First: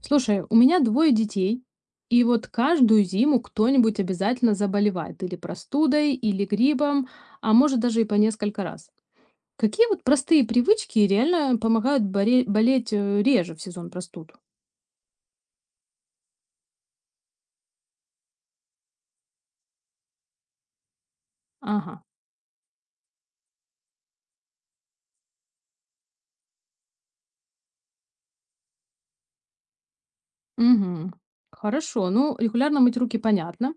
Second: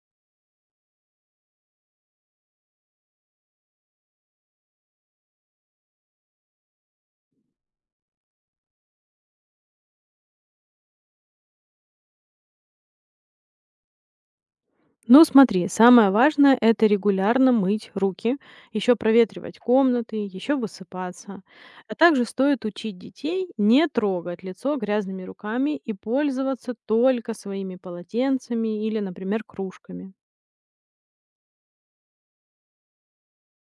Слушай, у меня двое детей, и вот каждую зиму кто-нибудь обязательно заболевает или простудой, или гриппом, а может даже и по несколько раз. Какие вот простые привычки реально помогают болеть реже в сезон простуд? Ну, смотри, самое важное– это регулярно мыть руки, еще проветривать комнаты, еще высыпаться. А Ага. также стоит учить детей не трогать лицо грязными руками и пользоваться только своими полотенцами или, например, кружками. Угу. Хорошо. Ну, регулярно мыть руки понятно.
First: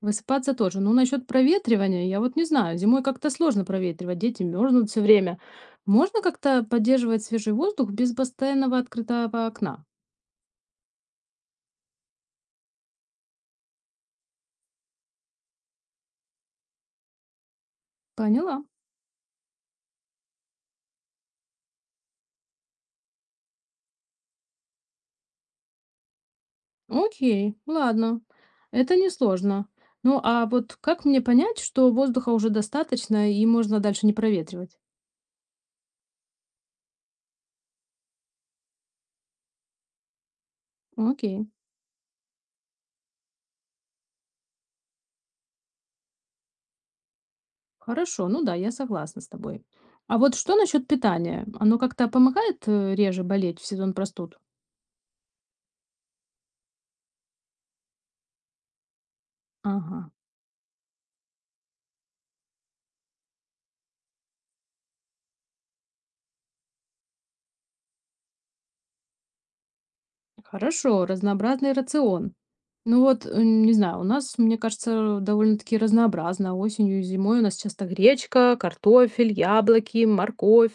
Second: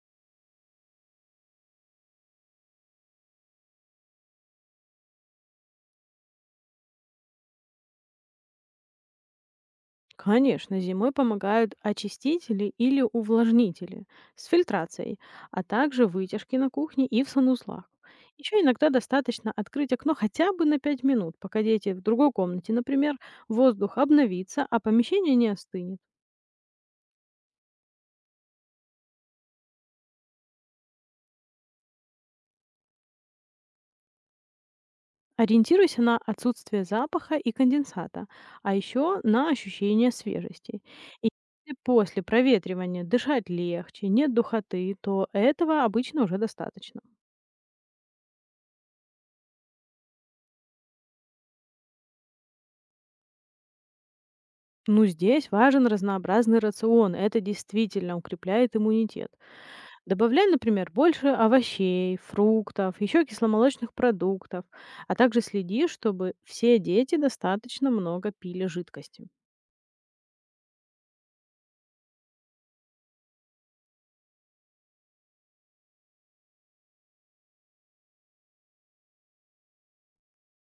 Высыпаться тоже. Ну, насчет проветривания, я вот не знаю. Зимой как-то сложно проветривать, дети мерзнут все время. Можно как-то поддерживать свежий воздух без постоянного открытого окна? Конечно, зимой помогают очистители или увлажнители с фильтрацией, а также вытяжки на кухне и в санузлах. Еще Поняла. иногда достаточно открыть окно хотя бы на 5 минут, пока дети в другой комнате, например, воздух обновится, а помещение не остынет. Ну, окей, ладно, это несложно. Ну, а вот как мне понять, что воздуха уже достаточно и можно дальше не проветривать? Ориентируйся на отсутствие запаха и конденсата, а еще на ощущение свежести. Ну, И окей, если после проветривания дышать легче, нет духоты, то этого обычно уже достаточно. хорошо, ну да, я согласна с тобой. А вот что насчет питания? Оно как-то помогает реже болеть в сезон простуд? Ну, здесь важен разнообразный рацион. Это действительно укрепляет иммунитет. Ага, Добавляй, например, больше овощей, фруктов, еще кисломолочных продуктов, а также следи, чтобы все дети достаточно много пили жидкости. хорошо, разнообразный рацион. Ну вот, не знаю, у нас, мне кажется, довольно-таки разнообразно. Осенью и зимой у нас часто гречка, картофель, яблоки, морковь,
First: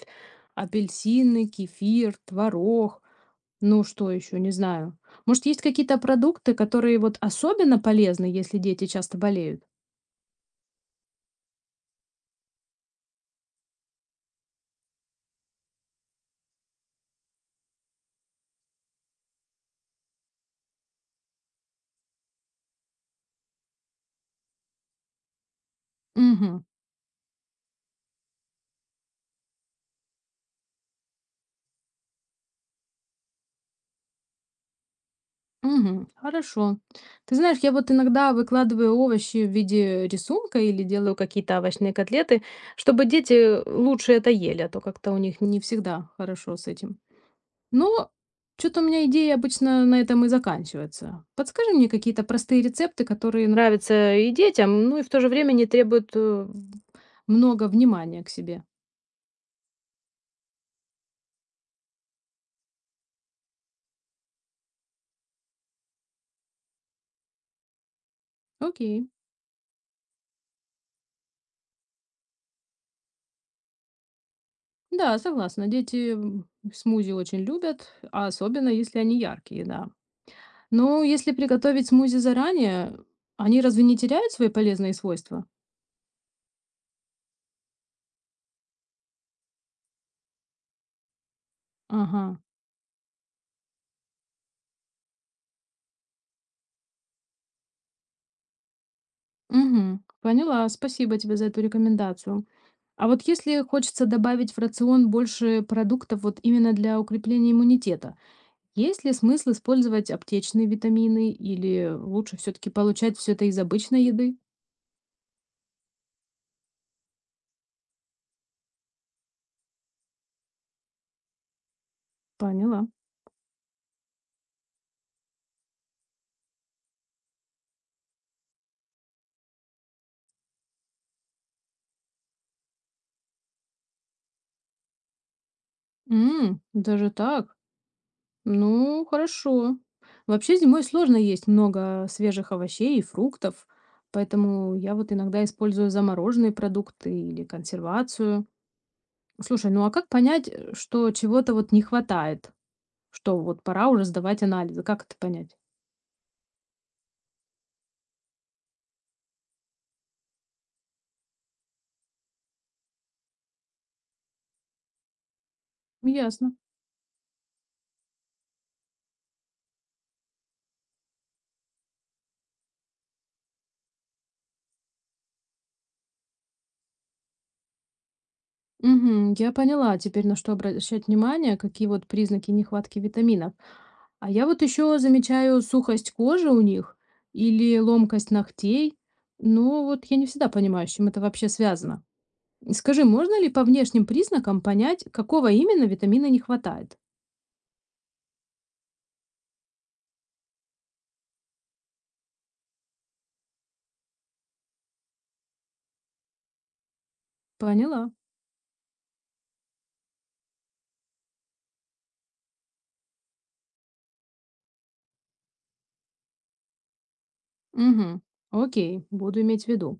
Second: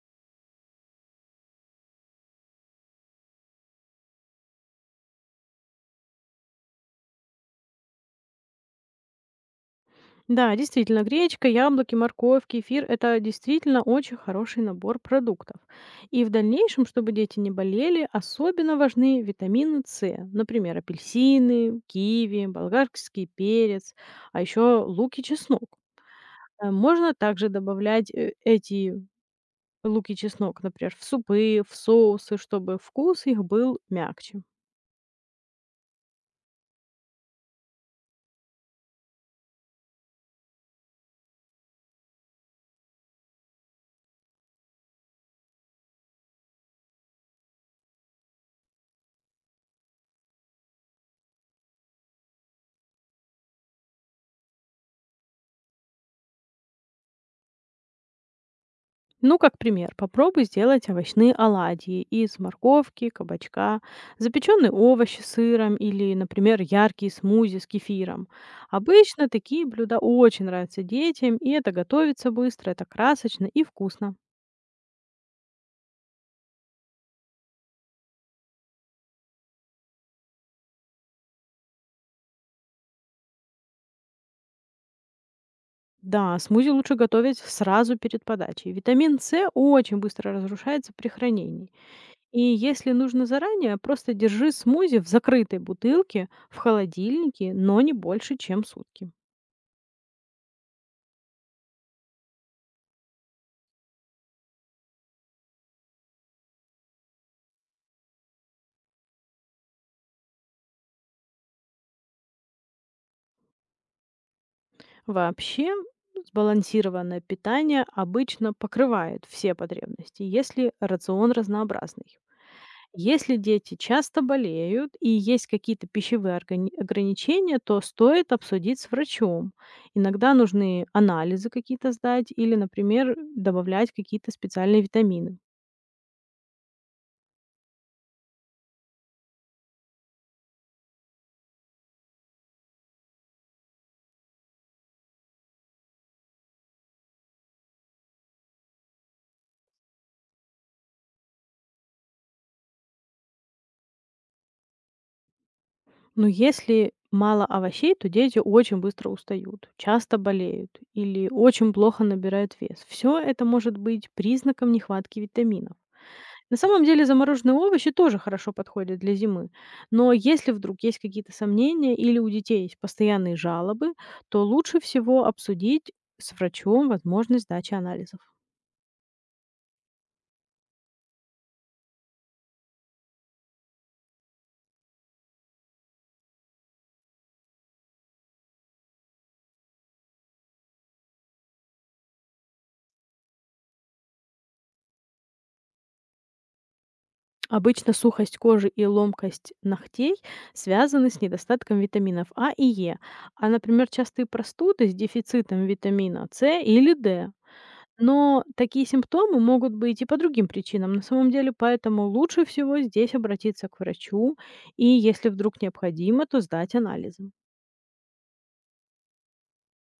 апельсины, кефир, творог. Ну, что еще, не знаю. Может, есть какие-то продукты, которые вот особенно полезны, если дети часто болеют? Да, действительно, гречка, яблоки, морковь, кефир– это действительно очень хороший набор продуктов. И в дальнейшем, чтобы дети не болели, особенно важны витамины С, например, апельсины, киви, болгарский перец, а еще лук и чеснок. Угу, Можно также добавлять, эти лук и чеснок, например, в супы, в соусы, чтобы вкус их был мягче. угу, хорошо. Ты знаешь, я вот иногда выкладываю овощи в виде рисунка или делаю какие-то овощные котлеты, чтобы дети лучше это ели, а то как-то у них не всегда хорошо с этим. Но что-то у меня идеи обычно на этом и заканчиваются. Подскажи мне какие-то простые рецепты, которые нравятся и детям, ну и в то же время не требуют много внимания к себе. Ну, как пример, попробуй сделать овощные оладьи из морковки, кабачка, запеченные овощи с сыром или, например, яркие смузи с кефиром. Окей. Обычно такие блюда очень нравятся детям, и это готовится быстро, это красочно и вкусно. Да, согласна. Дети смузи очень любят, а особенно если они яркие, да. Но если приготовить смузи заранее, они разве не теряют свои полезные свойства? Да, смузи лучше готовить сразу перед подачей. Витамин С очень быстро разрушается при хранении. Ага. И если нужно заранее, просто держи смузи в закрытой бутылке в холодильнике, но не больше, чем сутки. Угу. Поняла. Спасибо тебе за эту рекомендацию. А вот если хочется добавить в рацион больше продуктов вот именно для укрепления иммунитета, есть ли смысл использовать аптечные витамины или лучше все-таки получать все это из обычной еды? Вообще, сбалансированное питание обычно покрывает все потребности, если рацион разнообразный. Поняла. Если дети часто болеют и есть какие-то пищевые ограничения, то стоит обсудить с врачом. Иногда нужны анализы какие-то сдать или, например, добавлять какие-то специальные витамины. М, даже так. Ну, хорошо. Вообще зимой сложно есть много свежих овощей и фруктов, поэтому я вот иногда использую замороженные продукты или консервацию. Слушай, ну а как понять, что чего-то вот не хватает? Что вот пора уже сдавать анализы? Как это понять? Но если мало овощей, то дети очень быстро устают, часто болеют или очень плохо набирают вес. Все это может быть признаком нехватки витаминов. Ясно. На самом деле замороженные овощи тоже хорошо подходят для зимы. Но если вдруг есть какие-то сомнения или у детей есть постоянные жалобы, то лучше всего обсудить с врачом возможность сдачи анализов. Мгм. Я поняла теперь, на что обращать внимание, какие вот признаки нехватки витаминов. А я вот еще замечаю сухость кожи у них или ломкость ногтей. Но вот я не всегда понимаю, с чем это вообще связано. И скажи, можно ли по внешним признакам понять, какого именно витамина не хватает? Обычно сухость кожи и ломкость ногтей связаны с недостатком витаминов А и Е, а, например, частые простуды с дефицитом витамина С или Д. Поняла. Но такие симптомы могут быть и по другим причинам на самом деле, поэтому лучше всего здесь обратиться к врачу и, если вдруг необходимо, то сдать анализы. Угу. Окей, буду иметь в виду.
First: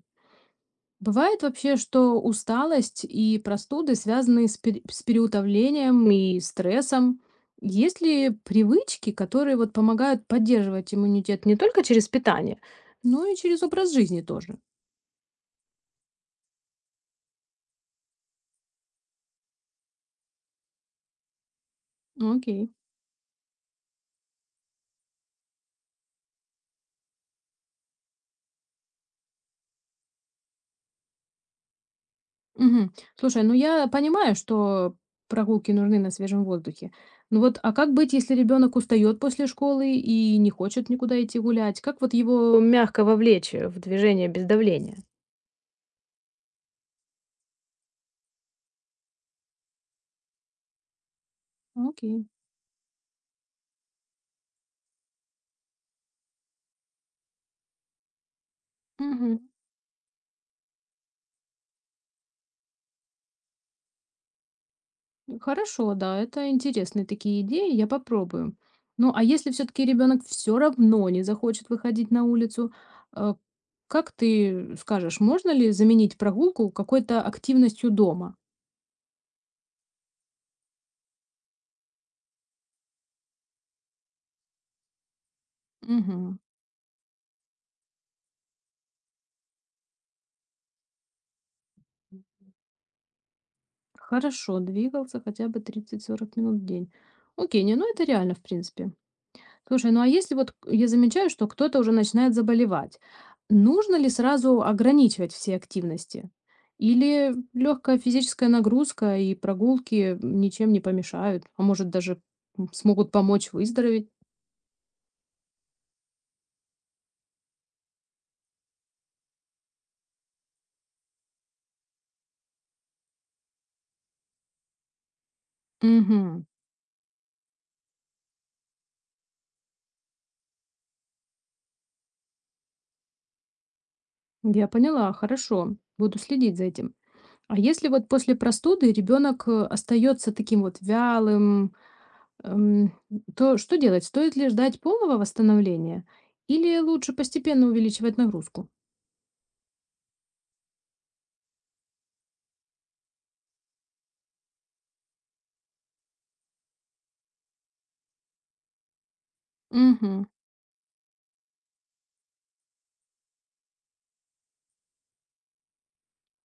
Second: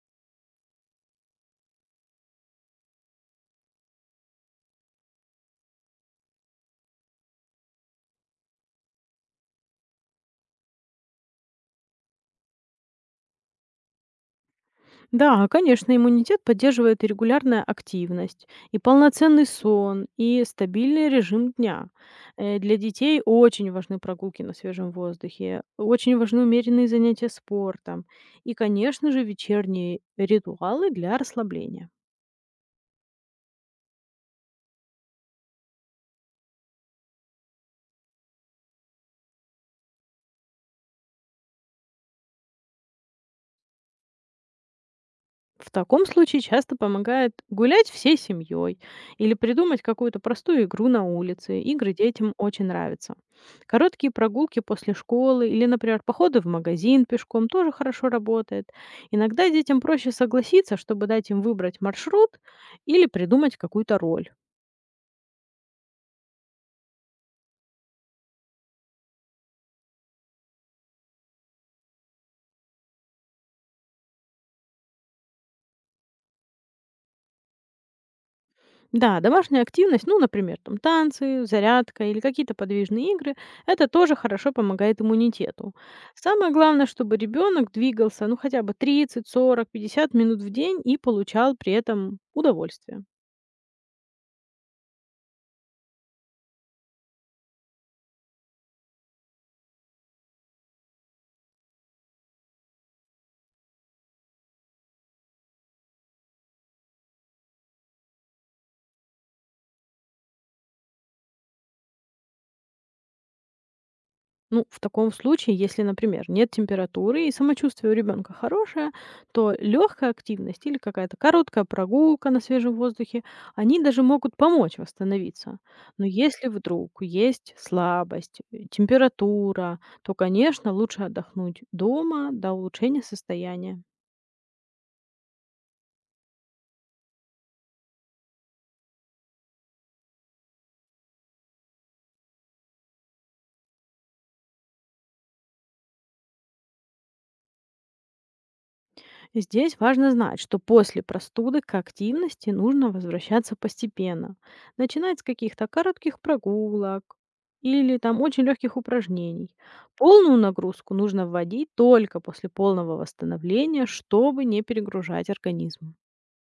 Бывает вообще, что усталость и простуды связаны с переутовлением и стрессом. Есть ли привычки, которые вот помогают поддерживать иммунитет не только через питание, но и через образ жизни тоже? Да, конечно, иммунитет поддерживает и регулярная активность, и полноценный сон, и стабильный режим дня. Ну, окей. Для детей очень важны прогулки на свежем воздухе, очень важны умеренные занятия спортом и, конечно же, вечерние ритуалы для расслабления. Мгм. Слушай, ну я понимаю, что прогулки нужны на свежем воздухе. Ну вот, а как быть, если ребенок устает после школы и не хочет никуда идти гулять? Как вот его мягко вовлечь в движение без давления? В таком случае часто помогает гулять всей семьей или придумать какую-то простую игру на улице. Игры Окей. детям очень нравятся. Короткие прогулки после школы или, например, походы в магазин пешком тоже хорошо работает. Мгм. Иногда детям проще согласиться, чтобы дать им выбрать маршрут или придумать какую-то роль. Хорошо, да, это интересные такие идеи, я попробую. Ну, а если все-таки ребенок все равно не захочет выходить на улицу, э, как ты скажешь, можно ли заменить прогулку какой-то активностью дома? Да, домашняя активность, ну, например, там танцы, зарядка или какие-то подвижные игры, это тоже хорошо помогает иммунитету. Мгм. Самое главное, чтобы ребенок двигался, ну, хотя бы 30, 40, 50 минут в день и получал при этом удовольствие. Хорошо, двигался хотя бы 30-40 минут в день. Окей, не, ну это реально, в принципе. Слушай, ну а если вот я замечаю, что кто-то уже начинает заболевать, нужно ли сразу ограничивать все активности? Или легкая физическая нагрузка и прогулки ничем не помешают, а может даже смогут помочь выздороветь? Ну, в таком случае, если, например, нет температуры и самочувствие у ребенка хорошее, то легкая активность или какая-то короткая прогулка на свежем воздухе, они даже могут помочь восстановиться. Но Угу, если вдруг есть слабость, температура, то, конечно, лучше отдохнуть дома до улучшения состояния. я поняла, хорошо, буду следить за этим. А если вот после простуды ребенок остается таким вот вялым, эм, то что делать? Стоит ли ждать полного восстановления или лучше постепенно увеличивать нагрузку? Здесь важно знать, что после простуды к активности нужно возвращаться постепенно. Начинать с каких-то коротких прогулок или там очень легких упражнений. Мгм. Полную нагрузку нужно вводить только после полного восстановления, чтобы не перегружать организм.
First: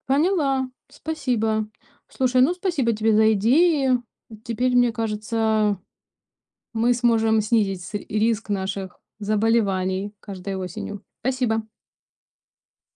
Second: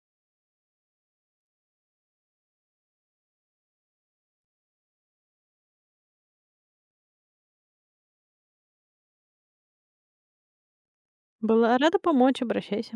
Поняла. Спасибо. Слушай, ну спасибо тебе за идеи. Теперь, мне кажется, мы сможем снизить риск наших заболеваний каждой осенью. Спасибо. Была рада помочь, обращайся.